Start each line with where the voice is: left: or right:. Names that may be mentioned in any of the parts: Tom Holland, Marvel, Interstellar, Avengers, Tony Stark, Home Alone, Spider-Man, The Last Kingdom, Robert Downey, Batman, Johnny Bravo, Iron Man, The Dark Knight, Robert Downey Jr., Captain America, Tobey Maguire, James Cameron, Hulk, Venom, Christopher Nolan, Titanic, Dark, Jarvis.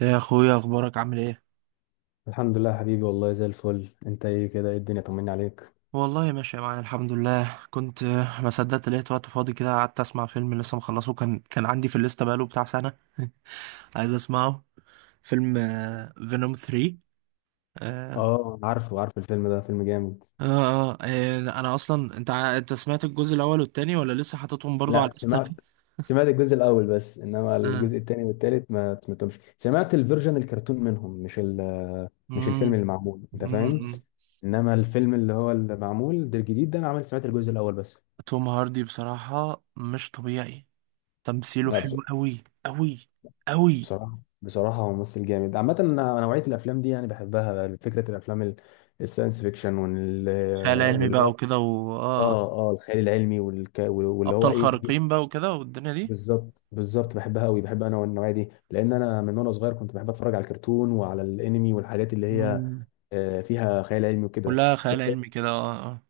right: يا اخويا، اخبارك عامل ايه؟
left: الحمد لله يا حبيبي، والله زي الفل. انت ايه كده؟ ايه الدنيا؟ طمني عليك.
right: والله ماشي معايا الحمد لله. كنت ما صدقت لقيت وقت فاضي كده، قعدت اسمع فيلم لسه مخلصه، كان عندي في الليسته بقاله بتاع سنه عايز اسمعه. فيلم فينوم 3. آه
left: اه، عارف الفيلم ده، فيلم جامد.
right: آه, آه, انا اصلا انت سمعت الجزء الاول والتاني ولا لسه حاططهم برضو على
left: لا،
right: الليسته؟
left: سمعت سمعت الجزء الاول بس، انما
right: آه.
left: الجزء الثاني والثالث ما سمعتهمش. سمعت الفيرجن الكرتون منهم، مش مش الفيلم
right: مم.
left: اللي معمول، انت
right: مم.
left: فاهم.
right: مم.
left: انما الفيلم اللي هو اللي معمول ده الجديد ده، انا عملت سمعت الجزء الاول بس.
right: توم هاردي بصراحه مش طبيعي، تمثيله
left: لا،
right: حلو قوي قوي قوي.
left: بصراحه هو ممثل جامد عامه. انا نوعيه الافلام دي يعني بحبها، فكره الافلام الساينس فيكشن
right: خيال علمي
left: واللي
right: بقى وكده
left: اه الخيال العلمي واللي هو
right: ابطال
left: ايه، تجيب.
right: خارقين بقى وكده والدنيا دي.
left: بالظبط، بالظبط بحبها قوي، بحب انا والنوعيه دي، لان انا من وانا صغير كنت بحب اتفرج على الكرتون وعلى الانمي والحاجات اللي هي
right: مم.
left: فيها خيال علمي وكده.
right: كلها خيال
left: انت
right: علمي كده، اه اه.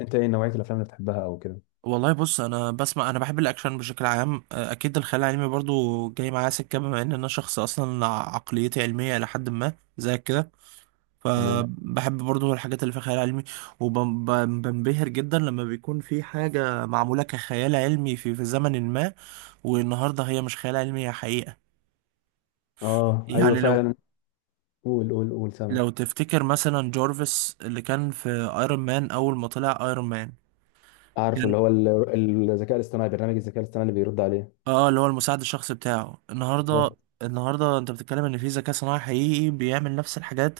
left: انت ايه نوعيه الافلام اللي بتحبها او كده؟
right: والله بص، انا بسمع، انا بحب الاكشن بشكل عام. اكيد الخيال العلمي برضو جاي معايا سكه، بما ان انا شخص اصلا عقليتي علميه الى حد ما زي كده،
left: تمام.
right: فبحب برضو الحاجات اللي فيها خيال علمي، وبنبهر جدا لما بيكون في حاجه معموله كخيال علمي في زمن ما، والنهارده هي مش خيال علمي، هي حقيقه.
left: اه ايوه،
right: يعني لو
left: فعلا. قول قول قول سما.
right: لو تفتكر مثلا جورفيس اللي كان في ايرون مان اول ما طلع ايرون مان،
left: عارفه،
right: كان
left: اللي هو الذكاء الاصطناعي، برنامج الذكاء الاصطناعي اللي بيرد عليه.
right: اه اللي هو المساعد الشخصي بتاعه. النهارده،
left: بالظبط.
right: النهارده انت بتتكلم ان في ذكاء صناعي حقيقي بيعمل نفس الحاجات،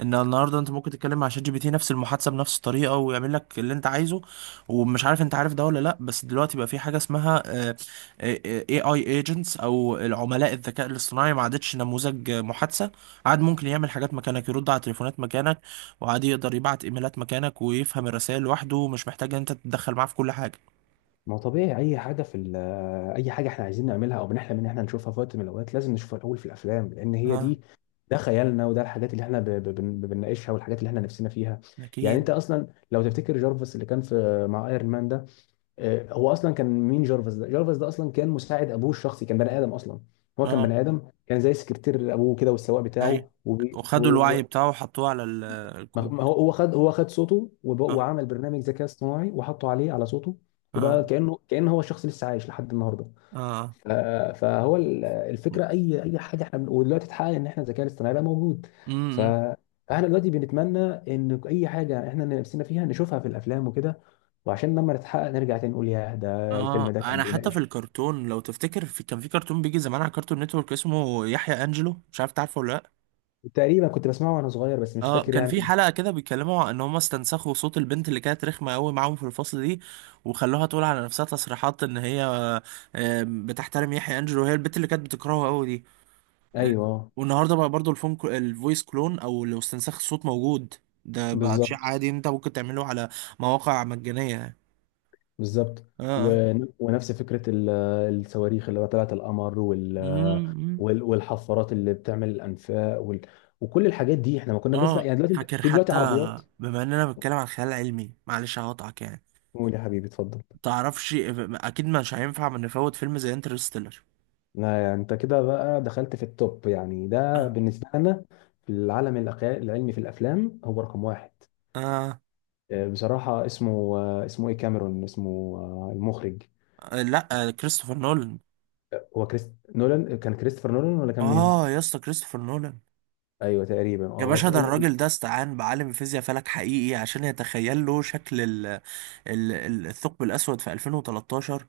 right: ان النهارده انت ممكن تتكلم مع شات جي بي تي نفس المحادثه بنفس الطريقه ويعمل لك اللي انت عايزه. ومش عارف انت عارف ده ولا لا، بس دلوقتي بقى في حاجه اسمها اي اي ايجنتس، او العملاء الذكاء الاصطناعي، ما عادتش نموذج محادثه، عاد ممكن يعمل حاجات مكانك، يرد على تليفونات مكانك، وعاد يقدر يبعت ايميلات مكانك، ويفهم الرسائل لوحده، ومش محتاج ان انت تتدخل معاه في كل حاجه.
left: ما هو طبيعي، اي حاجه في اي حاجه احنا عايزين نعملها او بنحلم ان احنا نشوفها في وقت من الاوقات، لازم نشوفها الاول في الافلام، لان هي
right: اه،
left: دي. ده خيالنا، وده الحاجات اللي احنا بنناقشها والحاجات اللي احنا نفسنا فيها. يعني
right: اكيد.
left: انت اصلا لو تفتكر جارفس اللي كان في مع ايرون مان ده، هو اصلا كان مين؟ جارفس ده، جارفس ده اصلا كان مساعد ابوه الشخصي، كان بني ادم اصلا. هو كان
right: اه،
left: بني ادم، كان زي سكرتير ابوه كده والسواق
right: اي،
left: بتاعه.
right: وخدوا الوعي بتاعه وحطوه على
left: ما ما هو
right: الكمبيوتر.
left: هو خد هو خد صوته،
right: اه.
left: وعمل برنامج ذكاء اصطناعي وحطه عليه على صوته،
right: اه.
left: وبقى كأنه هو الشخص لسه عايش لحد النهارده.
right: اه.
left: ف- فهو الفكره، اي حاجه احنا ودلوقتي اتحقق ان احنا الذكاء الاصطناعي بقى موجود. ف
right: امم.
left: فاحنا دلوقتي بنتمنى ان اي حاجه احنا نفسنا فيها نشوفها في الافلام وكده، وعشان لما نتحقق نرجع تاني نقول ياه، ده الفيلم
right: اه،
left: ده كان
right: انا حتى في
left: بيناقش.
right: الكرتون لو تفتكر كان في كرتون بيجي زمان على كرتون نتورك اسمه يحيى انجلو، مش عارف تعرفه ولا لا.
left: تقريبا كنت بسمعه وانا صغير بس مش
right: اه،
left: فاكر
right: كان في
left: يعني.
right: حلقة كده بيتكلموا عن ان هم استنسخوا صوت البنت اللي كانت رخمة قوي معاهم في الفصل دي، وخلوها تقول على نفسها تصريحات ان هي بتحترم يحيى انجلو، وهي البنت اللي كانت بتكرهه قوي دي. آه،
left: ايوه.
right: والنهارده بقى برضو الفويس كلون، او لو استنساخ الصوت، موجود. ده بقى شيء
left: بالظبط،
right: عادي، انت ممكن تعمله على مواقع مجانية يعني.
left: بالظبط.
right: اه. اه.
left: ونفس فكرة الصواريخ اللي طلعت القمر
right: أمم،
left: والحفارات اللي بتعمل الأنفاق وكل الحاجات دي احنا ما كنا بنسمع
right: اه
left: يعني. دلوقتي
right: فاكر
left: في
right: حتى،
left: عربيات.
right: بما اننا بنتكلم عن خيال علمي، معلش هقطعك يعني،
left: قول يا حبيبي، اتفضل.
right: تعرفش اكيد مش هينفع ما نفوت فيلم زي انترستيلر.
left: لا يعني انت كده بقى دخلت في التوب يعني، ده
right: آه.
left: بالنسبة لنا في العالم العلمي في الأفلام، هو رقم واحد.
right: آه.
left: بصراحة اسمه، اسمه ايه، كاميرون اسمه، المخرج.
right: لا، كريستوفر نولان.
left: هو كريست نولان كان كريستوفر نولان ولا كان مين؟
right: اه يا اسطى كريستوفر نولان.
left: ايوه تقريبا،
right: يا باشا،
left: بس
right: ده الراجل ده استعان بعالم فيزياء فلك حقيقي عشان يتخيل له شكل الثقب الأسود في 2013،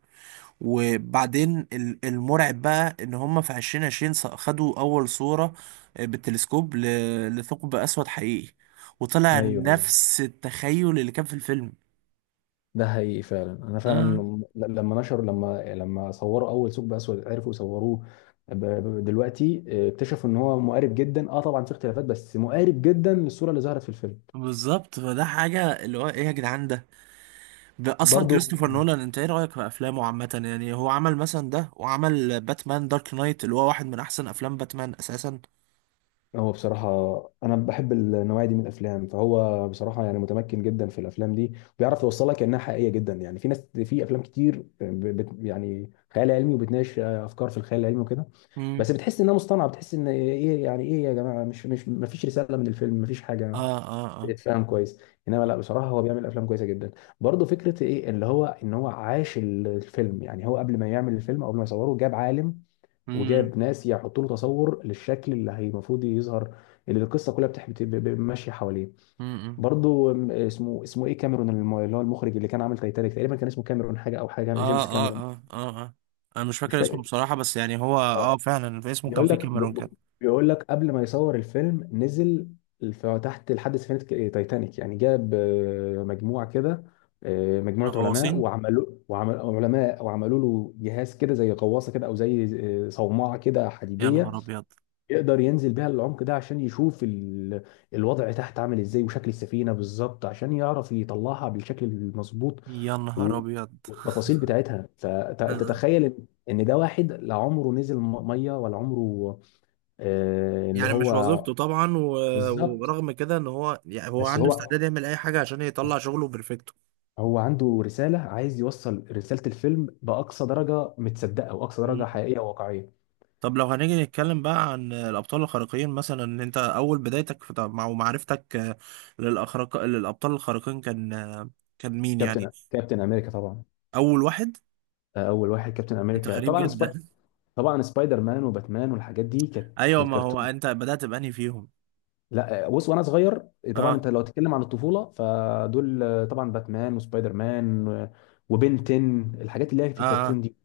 right: وبعدين المرعب بقى إن هم في 2020 خدوا أول صورة بالتلسكوب لثقب أسود حقيقي، وطلع
left: ايوه.
right: نفس التخيل اللي كان في الفيلم.
left: ده حقيقي فعلا. انا فعلا،
right: اه،
left: ل- لما نشروا لما لما صوروا اول ثقب اسود، عرفوا يصوروه. ب- دلوقتي اكتشفوا ان هو مقارب جدا. اه طبعا في اختلافات، بس مقارب جدا للصوره اللي ظهرت في الفيلم.
right: بالظبط، فده حاجة اللي هو ايه يا جدعان ده. ده اصلا
left: برضو.
right: كريستوفر نولان، انت ايه رأيك في افلامه عامة؟ يعني هو عمل مثلا ده، وعمل باتمان دارك نايت اللي هو واحد من احسن افلام باتمان اساسا.
left: هو بصراحة، أنا بحب النوعية دي من الأفلام، فهو بصراحة يعني متمكن جدا في الأفلام دي وبيعرف يوصلك إنها حقيقية جدا. يعني في ناس في أفلام كتير ب- بت يعني خيال علمي وبتناقش أفكار في الخيال العلمي وكده،
right: امم.
left: بس بتحس إنها مصطنعة، بتحس إن إيه يعني، إيه يا جماعة؟ مش مفيش رسالة من الفيلم، مفيش
right: اه.
left: حاجة
right: اه. اه.
left: بتتفهم كويس. إنما لا بصراحة هو بيعمل أفلام كويسة جدا. برضه فكرة إيه، اللي هو إن هو عاش الفيلم. يعني هو قبل ما يعمل الفيلم أو قبل ما يصوره، جاب عالم
right: امم.
left: وجاب ناس يحطوا له تصور للشكل اللي هي المفروض يظهر، اللي القصه كلها ماشيه حواليه.
right: م -م.
left: برضو اسمه ايه، كاميرون، اللي هو المخرج اللي كان عامل تايتانيك، تقريبا كان اسمه كاميرون حاجه، او حاجه،
right: اه
left: جيمس
right: اه
left: كاميرون.
right: اه اه اه، انا مش
left: مش
right: فاكر اسمه
left: فاكر.
right: بصراحة، بس يعني هو
left: اه.
right: اه فعلا في اسمه كان
left: بيقول
right: فيه
left: لك،
right: كاميرون كده.
left: بيقول لك قبل ما يصور الفيلم، نزل في تحت لحد سفينه تايتانيك يعني. جاب مجموعه كده، اه، مجموعه علماء
right: الغواصين.
left: وعمل علماء وعملوا له جهاز كده زي غواصه كده، او زي اه، صومعه كده
right: يا
left: حديديه،
right: نهار ابيض.
left: يقدر ينزل بيها العمق ده عشان يشوف الوضع تحت عامل ازاي، وشكل السفينة بالظبط عشان يعرف يطلعها بالشكل المظبوط
right: يا نهار
left: و...
right: ابيض.
left: والتفاصيل بتاعتها. فانت
right: آه.
left: تخيل ان، إن ده واحد لا عمره نزل مية ولا عمره، آه، اللي
right: يعني مش
left: هو.
right: وظيفته طبعا
left: بالظبط.
right: ورغم كده، ان هو يعني هو
left: بس
right: عنده
left: هو،
right: استعداد يعمل اي حاجة عشان يطلع شغله بيرفكتو.
left: هو عنده رسالة، عايز يوصل رسالة الفيلم بأقصى درجة متصدقة وأقصى
right: مم.
left: درجة حقيقية وواقعية.
right: طب لو هنيجي نتكلم بقى عن الابطال الخارقين، مثلا ان انت اول بدايتك في مع معرفتك، للابطال الخارقين كان كان مين يعني؟
left: كابتن أمريكا طبعا.
right: اول واحد.
left: أول واحد كابتن
right: انت
left: أمريكا
right: غريب
left: طبعا.
right: جدا.
left: طبعا سبايدر مان وباتمان والحاجات دي كانت في
right: ايوه، ما هو
left: الكرتون.
right: انت بدأت بأنهي فيهم؟
left: لا بص، وانا صغير طبعا.
right: اه.
left: انت لو تتكلم عن الطفوله فدول طبعا باتمان وسبايدر مان وبنتن، الحاجات اللي هي في
right: اه. اه.
left: الكرتون دي.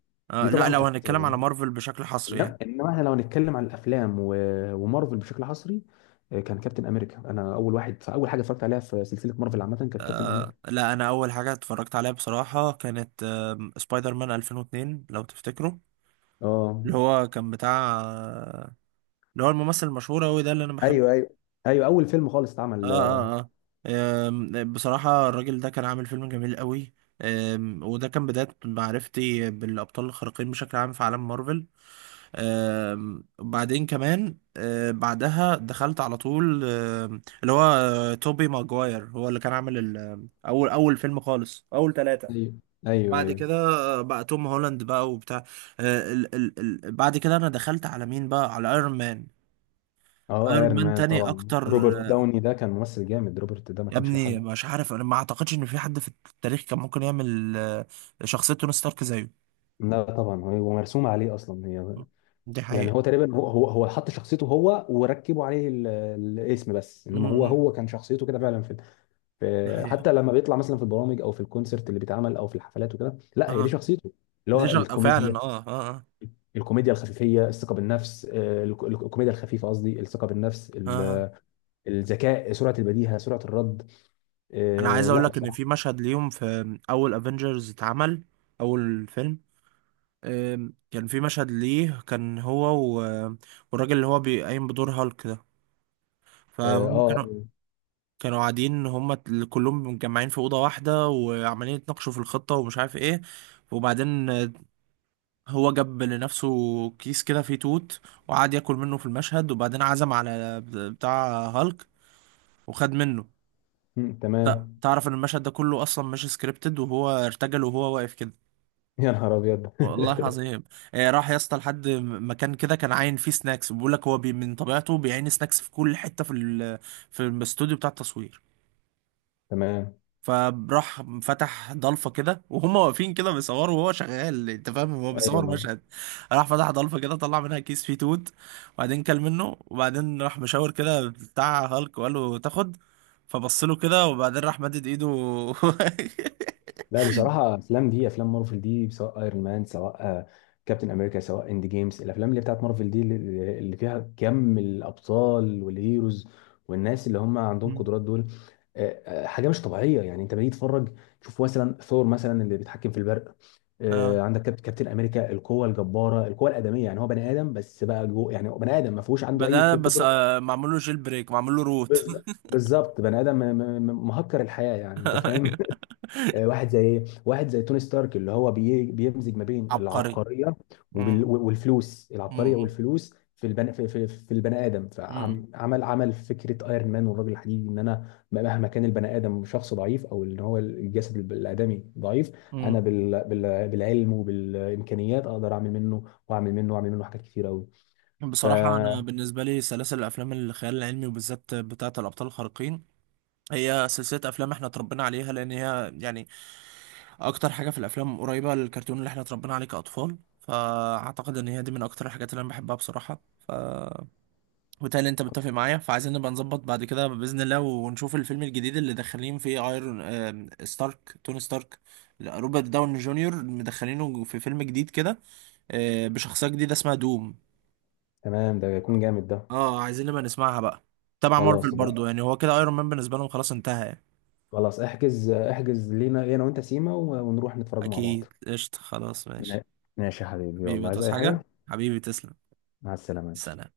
left: دي
right: لا
left: طبعا
right: لو
left: كانت.
right: هنتكلم على مارفل بشكل حصري يعني.
left: إنما احنا لو نتكلم عن الافلام ومارفل بشكل حصري، كان كابتن امريكا. انا اول واحد، فاول حاجه اتفرجت عليها في سلسله مارفل عامه كانت كابتن
right: آه
left: امريكا.
right: لا، انا اول حاجه اتفرجت عليها بصراحه كانت آه سبايدر مان 2002 لو تفتكروا،
left: اه
right: اللي هو كان بتاع آه، اللي هو الممثل المشهور قوي ده اللي انا بحبه.
left: ايوه، ايوه، ايوه. اول فيلم خالص
right: اه.
left: اتعمل.
right: اه. اه، بصراحه الراجل ده كان عامل فيلم جميل قوي. وده كان بدايه معرفتي بالابطال الخارقين بشكل عام في عالم مارفل. وبعدين كمان، بعدها دخلت على طول، اللي هو توبي ماجواير هو اللي كان عامل اول فيلم خالص، اول ثلاثة.
left: ايوه، ايوه،
right: بعد كده
left: ايوه.
right: بقى توم هولاند بقى وبتاع، آه، ال ال ال بعد كده انا دخلت على مين بقى؟ على ايرون مان.
left: اه،
right: ايرون
left: ايرون
right: مان
left: مان
right: تاني
left: طبعا.
right: اكتر.
left: روبرت داوني ده كان ممثل جامد، روبرت ده ما
right: يا
left: كانش له حل.
right: ابني مش عارف، انا ما اعتقدش ان في حد في التاريخ كان ممكن يعمل شخصية توني ستارك زيه.
left: لا طبعا، هو مرسوم عليه اصلا هي.
right: دي
left: يعني
right: حقيقة.
left: هو تقريبا، هو حط شخصيته هو وركبوا عليه الاسم بس،
right: م-
left: انما هو
right: م.
left: هو كان شخصيته كده فعلا في
right: دي حقيقة.
left: حتى لما بيطلع مثلا في البرامج او في الكونسرت اللي بيتعمل او في الحفلات وكده، لا هي دي
right: اه،
left: شخصيته. اللي هو
right: دي شغ...
left: الكوميديا.
right: فعلا اه اه.
left: الكوميديا الخفيفيه، الثقه بالنفس، الكوميديا الخفيفه قصدي، الثقه بالنفس،
right: اه, آه.
left: الذكاء، سرعه البديهه، سرعه الرد.
right: انا عايز اقول
left: لا
right: لك ان
left: بصراحه.
right: في مشهد ليهم في اول افنجرز اتعمل، اول فيلم. كان في مشهد ليه كان هو و- والراجل اللي هو بيقيم بدور هالك ده،
left: اه.
right: فهم
left: آه،
right: كانوا، كانوا قاعدين هم كلهم متجمعين في اوضه واحده وعمالين يتناقشوا في الخطه ومش عارف ايه، وبعدين هو جاب لنفسه كيس كده فيه توت، وقعد ياكل منه في المشهد، وبعدين عزم على بتاع هالك وخد منه.
left: تمام.
right: تعرف ان المشهد ده كله اصلا مش سكريبتد، وهو ارتجل وهو واقف كده.
left: يا نهار ابيض.
right: والله العظيم. راح يا اسطى لحد مكان كده كان عاين فيه سناكس، بيقول لك هو بي من طبيعته بيعين سناكس في كل حته في في الاستوديو بتاع التصوير.
left: تمام.
right: فراح فتح ضلفه كده، وهم واقفين كده بيصوروا وهو شغال، انت فاهم، هو بيصور
left: ايوه.
right: مشهد. راح فتح ضلفه كده، طلع منها كيس فيه توت، وبعدين كل منه، وبعدين راح مشاور كده بتاع هالك وقال له تاخد، فبص له كده، وبعدين راح مدد ايده.
left: لا بصراحه، افلام دي، افلام مارفل دي، سواء ايرون مان، سواء كابتن امريكا، سواء اند جيمز، الافلام اللي بتاعت مارفل دي اللي اللي فيها كم الابطال والهيروز والناس اللي هم عندهم
right: مم.
left: قدرات دول، حاجه مش طبيعيه يعني. انت بتيجي تتفرج، تشوف مثلا ثور مثلا اللي بيتحكم في البرق،
right: اه
left: عندك كابتن امريكا، القوه الجباره، القوه الادميه، يعني هو بني ادم بس بقى، جوه يعني هو بني ادم ما فيهوش عنده اي
right: بدأ بس،
left: قدره.
right: معمول له جيل بريك، معمول له روت.
left: بالظ- بالظبط، بني ادم مهكر الحياه، يعني انت فاهم. واحد زي ايه، واحد زي توني ستارك اللي هو بيمزج ما بين
right: عبقري.
left: العبقريه
right: مم.
left: والفلوس، العبقريه
right: مم.
left: والفلوس في البني ادم،
right: مم.
left: فعمل، عمل فكره ايرون مان والرجل الحديدي، ان انا مهما كان البني ادم شخص ضعيف، او ان هو الجسد الادمي ضعيف، انا
right: مم.
left: بال بالعلم وبالامكانيات اقدر اعمل منه واعمل منه واعمل منه حاجات كتير قوي.
right: بصراحة أنا
left: فتمام.
right: بالنسبة لي سلاسل الأفلام الخيال العلمي وبالذات بتاعة الأبطال الخارقين، هي سلسلة أفلام إحنا اتربينا عليها، لأن هي يعني أكتر حاجة في الأفلام قريبة للكرتون اللي إحنا اتربينا عليه كأطفال، فأعتقد إن هي دي من أكتر الحاجات اللي أنا بحبها بصراحة. ف وبالتالي أنت متفق معايا، فعايزين نبقى نظبط بعد كده بإذن الله ونشوف الفيلم الجديد اللي داخلين فيه، ايرون آم، ستارك توني ستارك. لا، روبرت داون جونيور مدخلينه في فيلم جديد كده، بشخصية جديدة اسمها دوم.
left: ده يكون جامد ده.
right: اه عايزين نبقى نسمعها بقى. تبع مارفل
left: خلاص،
right: برضو، يعني هو كده ايرون مان بالنسبة لهم خلاص انتهى يعني.
left: خلاص. احجز لينا انا وانت سيما ونروح نتفرج مع بعض.
right: اكيد قشطة، خلاص ماشي.
left: ماشي يا حبيبي،
right: حبيبي
left: والله عايز
right: هتعوز
left: اي حاجة.
right: حاجة؟ حبيبي تسلم.
left: مع السلامة.
right: سلام.